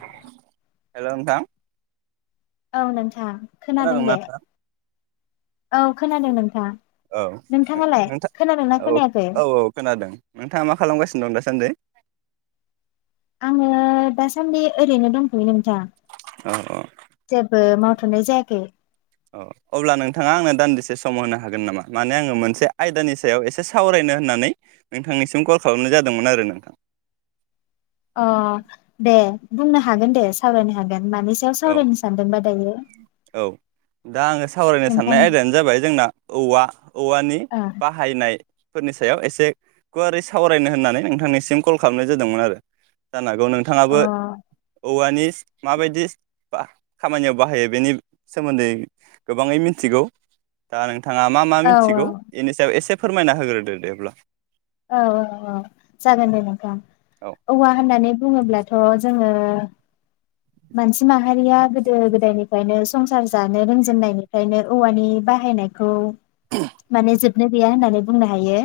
हेल' नोंथां औ नोंथां खोनादों खोनादोंना दे नोंथां औ खोनादों नोंथां औ नो नोंथाङालाय खोनादोंना नोंथां औ खोनायाखै औ औ खोनादों नोंथाङा मा खालामगासिनो दं दासान्दि आङो दासान्दि ओरैनो दंथ'यो नों आ औ औ जेबो मा थ'नाय जायाखै अ अब्ला नोंथाङा आंनो दान्दिसे सम होनो हागोन नामा माने आङो मोनसे आयदानि सायाव एसे सावरायनो होननानै नोंथांनिसिम कल खालामनाय जादोंमोन आरो नोंथां अ दे बुंनो हागोन दे सावरायनो हागोन मानि सायाव औ सावरायनो सानदोंबा दायो औ दा आङो सावरायनो नोंथां साननाय आयदायानो जाबाय जोंना औवा औवानि ओ बाहायनाय फोरनि सायाव एसे गुवारै सावरायनो होननानै नोंथांनिसिम कल खालामनाय जादोंमोन आरो जानाग बगौ अ नोंथाङाबो औवानि माबायदि बा खामानियाव बाहायो बेनि सोमोन्दै गोबाङै मिथिगौ दा नों थाङा मा मा औ मिथिगौ बेनि सायाव एसे फोरमायना होग्रोदो देब्ला औ औ औ जागोन दे नोंथां औ औवा होननानै बुङोब्लाथ' जोङो मानसि माहारिया गोदो गोदायनिफ्रायनो संसार जानो रोंजेननायनिफ्रायनो औवानि बाहायनायखौ माने जो बनो गैया होननानै बुंनो हायो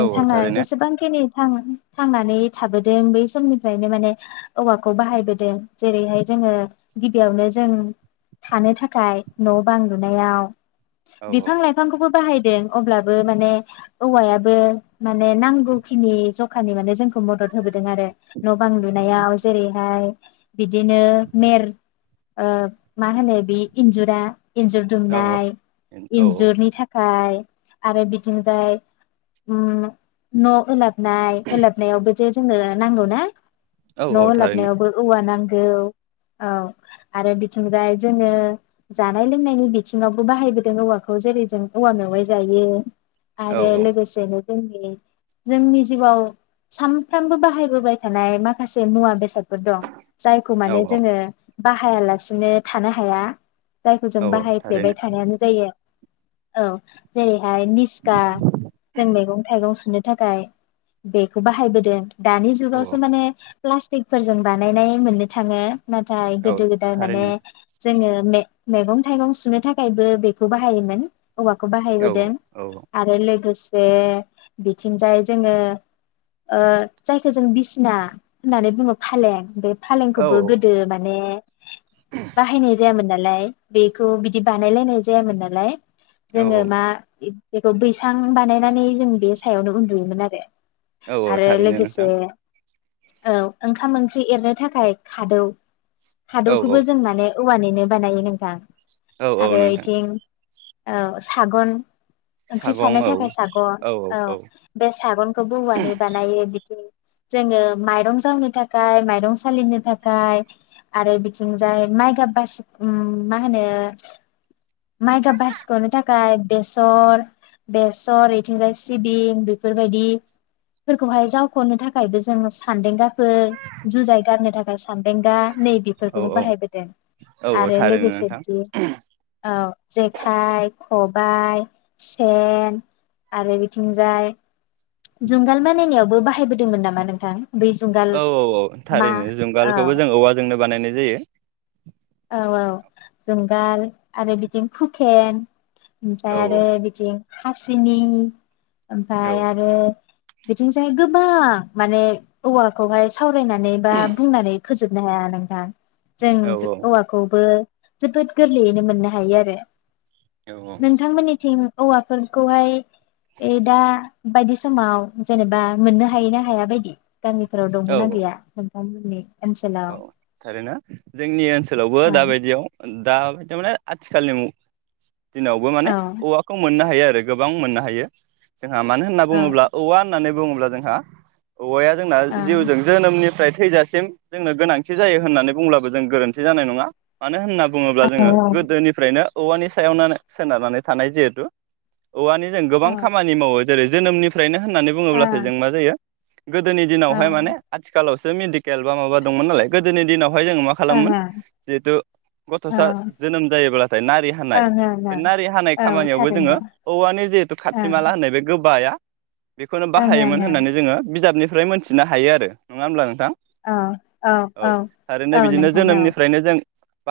औ औ थांनाय थारैनो जेसेबांखिनि थां थांनानै थाबोदों बै समनिफ्रायनो माने औवाखौ बाहायबोदों जेरैहाय जोङो गिबियावनो जों थानो थाखाय न' बां लुनायाव औ औ बिफां लाइफांखौबो बाहायदों अब्लाबो माने औवायाबो माने नांगौखिनि जखानि माने जोंखौ मदद होबोदों आरो न'बां लुनायाव जेरैहाय बिदिनो मेर ओ मा होनो बे इन्जुरा इन्जुर औ दुमनाय औ इन्जुरनि थाखा खाय आरो बिथिंजाय उम न' ओलाब नाय ओलाबनायावबो जे जोंनो नांगौ ना? औ न' औ थारैनो ओलाबनायावबो औवा नां गौ औ आरो बिथिंजाय जोङो जानाय लोंनायनि बिथिङावबो बाहायबोदों औवाखौ जेरै जों औवा मेवाइ जायो। औ आरो लोगोसेनो जोंनि जोंनि जिउआव सानफ्रामबो बाहायबोबाय थानाय माखासे मुवा बेसाद फोरदं जायखौ औ माने औ जोङो बाहायालासिनो थानो हाया। जायखौ औ जों औ बाहायफ्लेबाय थारैनो थानायानो जायो। औ जेरै [unintelligible] निस्खा जों मैगं सुनो थाखाय बेखौ बाहायबोदों । दानि औ जुगावसो माने प्लास्टिकफोरजों बानायनाय मोननो थाङो । नाथाय औ गोदो गोदाय माने थारैनो जोङो मे मैगं-थाइगं सुनो थाखायबो बेखौ बाहायोमोन। औवाखौ औ बाहायबोदों औ आरो लोगो बे। बिथिंजाय जोङो ओ जायखौ जों बिसिना होननानै बुङो फालें बे औ फालेंखौबो गोदो माने बाहायनाय जायामोन ना लाय बेखौ बिदि बानायलायनाय जायामोन नालाय। जोङो औ मा बेखौ बैसां बानायनानै जों बे सायावनो उन्दुयोमोन आरो औ । औ आरो थारैनो लोगोसे नोंथां औ ओंखाम ओंख्रि एरनो थाखाय खादौ। औ खादौखौबो औ जों माने। औवानिनो बानायो नोंथां। औ औ आरो नोंथां इथिं। औ सागन। ओंख्रि सागं सारनो औ थाखाय साग'न। औ बे सागनखौबो औवानि बानायो बिदि। जोङो माइरं जावनो थाखाय माइरं सालिनो थाखाय आरो बिथिंजाय माइगाब बासि उम मा होनो माइगाब बासिख'नो थाखाय बेसर बेसर इथिंजाय। सिबिं बेफोरबायदि फोरखौहाय जावख'नो थाखायबो जों सान्देंगाफोर जुजाय गारनो थाखाय। सान्देंगा नै औ बेफोरखौबो औ बाहायबोदों औ औ आरो थारैनो लोगोसे नोंथां बिदि औ जेखाइ खब बाइ सेन आरो बे। थिंजाय जुंगाल बानायनायावबो बाहायबोदोंमोन नामा नोंथां? बै जुंगाल औ-औ-औ मा थारैनो औ जुंगालखौबो जों औवाजोंनो बानायनाय। जायो। औ-औ जुंगाल आरो बिथिं हुकेन। औ ओमफ्राय आरो बिथिं। हासिनि। औ ओमफाय आरो। बिथिंजाय गोबां माने औवाखौहाय। सावरायनानै बा बुंनानै। फोजोबनो हाया नोंथां। जों औ दु औवाखौबो। जोबोद गोरलैयैनो मोननो हायो आरो। नोंथांमोननिथिं। औवाफोरखौहाय दा बायदि समाव, जेनेबा मोननो हायोना हाया बायदि? गामिफोराव औ दंना गैया। [unintelligible] औ थखरैनो जोंनि ओनसोल। सोलावबो औ दाबायदियाव। दाबायदि माने आथिखालनि मुग। दिनावबो औ माने औवाखौ मोननो हायो आरो। गोबां मोननो हायो। जोंहा मानो होनना बुङोब्ला औ औवा होननानै बुङोब्ला जोंहा औवाया जोंना औ जिउजों जोनोमनिफ्राय थैजासिम जोंनो गोनांथि जायो होननानै बुंब्लाबो जों गोरोन्थि जानाय नङा। मानो होनना बुङोब्ला जोंङो औ गोदोनिफ्रायनो औवानि सायावनो सोनारनानै थानाय जिहेथु। औवानि जों औ ओं गोबां खामानि मावो, जेरै जोनोमनिफ्रायनो होननानै औ बुङोब्लासो जों मा जायो? गोदोनि दिनावहाय माने आथिखालाव मेदिकेल बा माबा दंमोन नालाय गोदोनि दिनाव बेवहाय जोंङो मा खालामोमोन जिहेथु गथसा ओं जोनोम जायोब्लाथाय नारि हानाय ओं ओं बे नारि हानाय औ खामानियावबो थारैनो जोंङो औवानि जिहेतु ओं खाथि माला होननाय बे गोबाया बेखौनो ओं ओं बाहायोमोन ओं होननानै जोंङो बिजाबनि ओमफ्राय मोनथिनो हायो आरो नङा होमब्ला नोंथां औ औ औ थारैनो बिदिनो नोंथां औ जोनोमनिफ्रायनो जों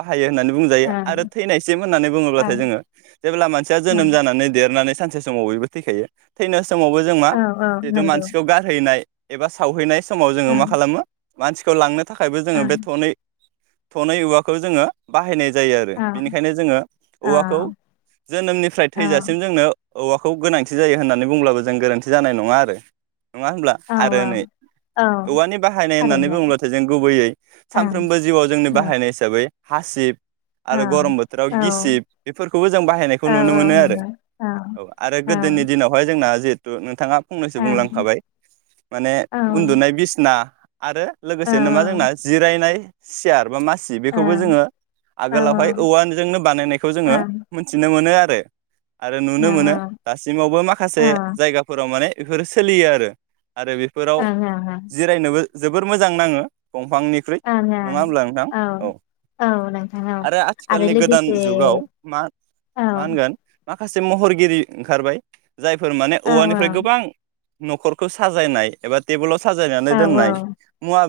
खायो होनना बुंजायो आरो ओं थैनायसिम होननानै बुङोब्लाथाय ओं जोंङो जेब्ला मानसिया जोनम ओं जानानै देरनानै सानसे समाव बयबो थैखायो थैनो समावबो जों मा औ औ जिहेतु नंगौ मानसिखौ गारहैनाय एबा सावहैनाय समाव जोंङो मा ओं खालामो मानसिखौ लांनो थाखायबो जोंङो ओं बे थनै थनै औवाखौ जोंङो बाहायनाय जायो आरो औ बेनिखायनो जोंङो औ औवाखौ जोनोमनिफ्राय औ थैजासिम जोंनो औवाखौ गोनांथि जायो होननानै बुंब्लाबो जों गोरोन्थि जानाय नङा आरो नङा होमब्ला औ औ आरो नै औ औवानि बाख होननानै थारैनो बुङोब्लाथाय जों गुबैयै ओं सामफ्रोमबो जिउआव जोंनि औ बाहायनाय हिसाबै हासिब औ आरो गरम बोथोराव औ गिसिब बेफोरखौबो जों औ बाहायनायखौ नुनो औ मोनो आरो नंगौ औ आरो गोदोनि ओं दिनावहाय जोंना जे थ नोंथाङा फंनैसो औ बुंलांखाबाय माने औ ओं उन्दुनाय बिसना आरो औ लोगोसे नामा जोंना जिरायनाय सियार बा मा सि बेखौबो ओं जोङो औ औ ओं आगोलावहाय औवाजोंनो बानायनायखौ जोङो मिथिनो मोनो आरो दे आरो नुनो मोनो दासिमावबो औ माखासे जायगाफोराव माने बेफोरो सोलियो आरो आरो बेफोराव जिरायनोबो जोबोर मोजां नाङो दंफांनिख्रुइ नङा होमब्ला नोंथां औ औ नोंथां औ आरो आथिखालनि गोदान जुगाव मा औ मा होनगोन माखासे महरगिरि ओंखारबाय जायफोर माने औ औवानिफ्राय गोबां न'खरखौ साजायनाय एबा टेबोलाव साजायनानै औ दोननाय औ मुवा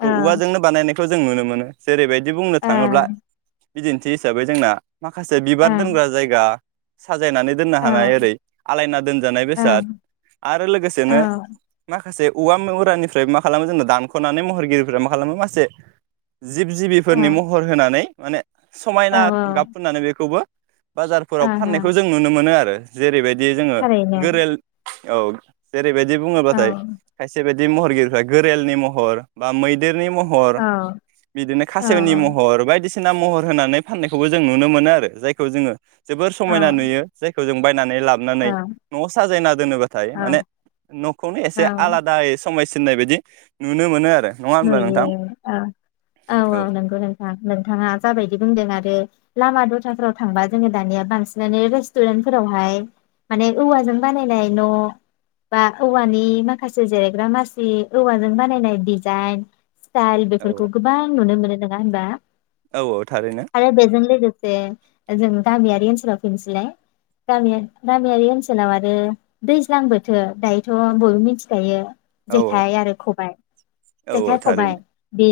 औ औवाजोंनो बानाय जों नुनो मोनो जेरैबायदि बिदि बुंनो थाङोब्ला बिदिन्थि हिसाबै जोंना माखासे औ बिबार दोनग्रा जायगा साजायनानै दोननो औ हानाय ओरै आलायना दोनजानाय औ बेसाद आरो लोगोसेनो माखासे माखासे औवा मेवरानिफ्राय मा खालामो जोङो दानख'नानै महरगिरिफोरा मा खालामो मासे औ जिब-जिबिफोरनि महर होनानै माने समायना ओं गाब फुनानै बेखौबो बाजारफोराव ओं फाननायखौ जों नुनो मोनो आरो जेरैबायदि दि जोङो थारैनो गोरेल औ ओरैबायदि औ बुङोबाथाय खायसे बायदि महरगिरिफ्रा गोरेल नि महर बा मैदेरनि महर औ महर बिदिनो औ खासेवनि महर बायदिसिना बायदिसिना महर होनानै फाननायखौबो जों नुनो मोनो आरो जायखौ जोङो जोबोर औ समायना नुयो जाय खौ जों बाय नानै औ लाफानानै न'आव साजायना दोनोबाथाय माने न'खौनो औ एसे आलादायै समायसि सिनाय बायदि नुनो मोनो आरो नङा होमब्ला नुयो नोंथां औ औ-औ औ नंगौ नोंथां नोंथाङा जाबायदि बुंदों आरो लामा दथाफोराव थांबा जोङो दानिया बांसिनानो रेस्टुरेन्टफोरावहाय माने औवाजों बानायनाय न' बा औवानि माखासे जिरायग्रा मासि औवाजों बानायनाय दाइ स्टाइल औ बेफोरखौ गोबां नुनो मोनो नङा होम्बा औ औ थारैनो ाखसे जों गामियारि ओनसोलाव फैनोसैलाय गामियारि ओनसोलाव आरो दैज्लां बोथोर दायोथ' बयबो मिथिखायो औ जेखाय आरो खबायाइ औ औ जेखाय खबाय थारैनो बे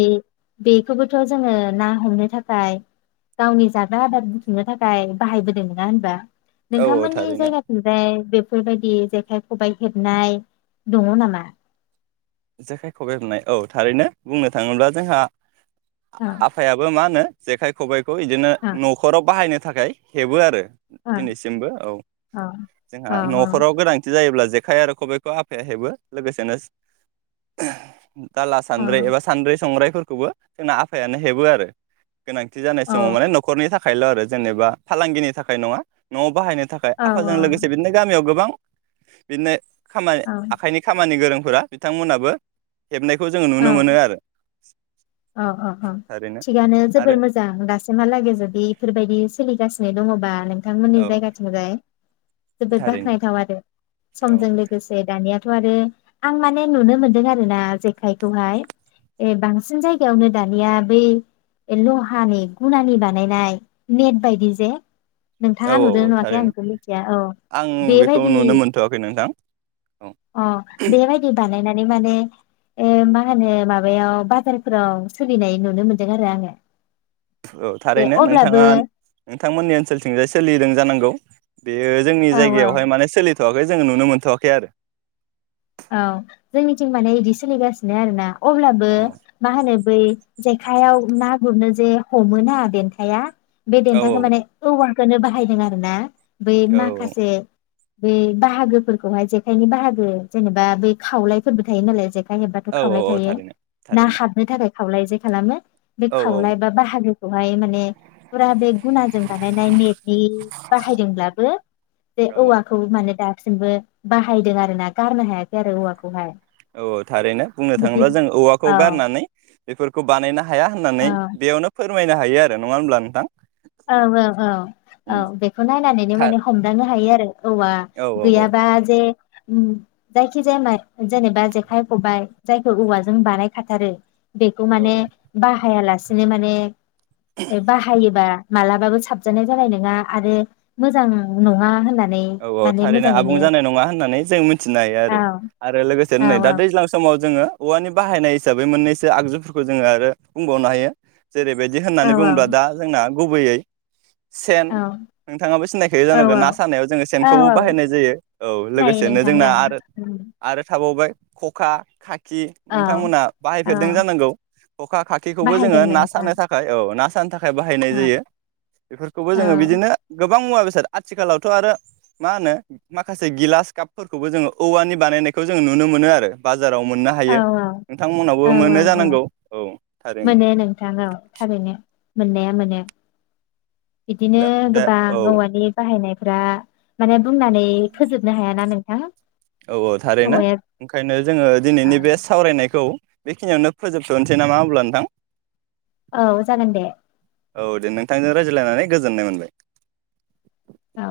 बेखौबोथ' जोङो ना हमनो थाखाय गावनि जाग्रा आदार बुथुमनो थाखाय बाहायबोदों नङा होनबा औ औ नोंथांमोननि थारैनो जायगाथिंज बे बेफोरबायदि जेखाइ खबाइ हेबनाय दङ नामा जेखाय खबाइ होननाय औ थारैनो बुंनो थाङोब्ला जोंहा औ आफायाबो मा होनो जेखाय खबबाय बेखौ बिदिनो औ न'खराव बाहायनो थाखाय हेबो आरो दिनैसिमबो औ औ जोंहा न'खराव गोनांथि जायोब्ला जेखाइ आरो खबाइखौ आफाया हेबो लोगोसेनो [inaudible] दाला औ सानद्रै एबा सानद्रि संरायफोर खौबो जोंना आफायानो हेबो आरो गोनांथि जानाय औ समाव माने न'खरनि थाखाय थाखायल' आरो जेनेबा फालांगिनि थाखाय नङा न'आव बाहायनो नि थाखाय आफाजों लोगोसे बिदिनो गामियाव गोबां बिदिनो खामानि औ आखाइनि खामानि गोरों फोर बिथांमोनाबो औ मोनो आरो औ औ औ थारैनो थिगानो आरो जोबोर मोजां दासिममहालागै जदि बेफोरबायदि सोलिगासिनो ओरैनो दङबा नों नोंथांमोननि औ जायगाथिंजाय जोबोद थारैनो बाख्नायथाव आरो औ समजों लोगोसे दानिया आरो आं माने नुनो मोन्दों आरो ना जेखाय बेहाय बांसिन जायगायावनो दानिया बै लहानि गुनानि बानायनाय नेट बायदि जे औ नोंथाङा नुदों औ नुवाखै आं थारैनो बेखौ मिथिया औ आं बेखौ बेबायदि नुनो मोनथ'वाखै नोंथां औ अ बेबायदि बानायनाय माने ए मा होनो माबायाव बाजारफोराव सोलिनाय नुनो मोनदों आरो आङो औ जे थारैनो नोंथाङा अब्लाबो नोंथांमोननि ओनसोलथिंजाय सोलिदों जानांगौ बेयो जोंनि औ जायगायावहाय माने सोलि थ'वाखै जोङो नुनो मोनथ'वाखै आरो औ जोंनिथिं माने इदि सोलिगासिनो आरोना अब्लाबो औ मा होनो बै जेखायाव ना गुरनो जे हमो‌ना देन्थाया बे औ देन्थखौ माने औवा खौनो बाहायदों आरो ना बै औ माखासे बे बाहागोफोरखौहाय जेखाइनि बाहागो जेनेबा बै खावलायफोरबो थायो नालाय जे खाय हेबबाथ' औ खावलाय औ थायो थारैनो ना थारैनो हाबनो थाखाय खावलायजे खालामो बे औ खावनाय बा बाहागो बेहाय माने फुरा बे गुनाजों बानायनाय नेेटनि बाहायदोंब्लाबो बे औ औवाखौ माने दा दासिमबो बाहायदों आरो ना गारनो हायाखै आरो औवाखौ हाय औ थारैनो बुंनो थाङोब्ला जों औवाखौ औ गारनानै बेफोरखौ बानायनो हाया औ होननानै बेयावनो फैफि फोरमायनो हायो आरो नङा होनोमब्ला नोंथां औ औ औ उम औ बेखौ नायनानैनो था माने हमदानो हायो आरो औवा औ औ गैयाबा जे उम जायखि जाया मा जेनेबा जेखाइ खबाइ जायखौ औवाजों बानायखाथारो बेखौ औ औ माने बाहायालासे नो माने एबाहायोबा मालाबाबो साबजानाय जानाय नङा आरो मोजां नङा होनना औ औ थारैनो आबुं जानाय नङा होननानै जों मिथिनो हायो औ आरो आरो लोगोसे औ नै दा दैज्लां समाव जोङो औवानि बाहायनाय हिसाबै मोननैसो आगजुफोरखौ जोङो आरो बुंबावनो हायो जेरैबायदि औ होननानै बुङोब्ला दा जोंना गुबैयै सेन औ नोंथाङाबो सिनायखायो जानांगोन औ ना सारनायाव जोङो खौबो औ औ बाहायनाय जायो औ सिनायो लोगोसेनो नोंथां जोंना ओं आर उम आरो बावबाय खखा खा खि औ नोंथांमोना औ बाहायफेरदों जानांगौ खखा खाखिखौबो जोङो बाहायदों ना नोंथां सानो थाखाय औ ना सानो [unintelligible] थाखाय बाहायनाय औ जायो बेफोरखौबो औ जोङो बिदिनो गोबां मुवा बेसाद स आथिखालावथ' आरो मा होनो माखासे गिलास कापफोरखौबो जोङो औवानि बानायनायखौ जोङो नुनो मोनो आरो बा बाजाराव मोननो औ हायो औ नोंथांमोननावबो औ मोनो औ जानांगौ औ थारैनो। मोनो नोंथां औ थारैनो मोननाया मोनो। बिदिनो दा दा गोबां औ औवानि बाहायनाय ब्रा माने बुंनानै फोजोबनो हायाना नों? हा? औ औ थारैनो ओंखायनो जोङो दिनैनि बे सावरायनायखौ बेखिनियावनो फोजोबथ'नोसै नामा अब्ला नोंथां। औ जागोन दे। औ दे नोंथांजों रायज्लायनानै गोजोननाय मोनबाय। औ।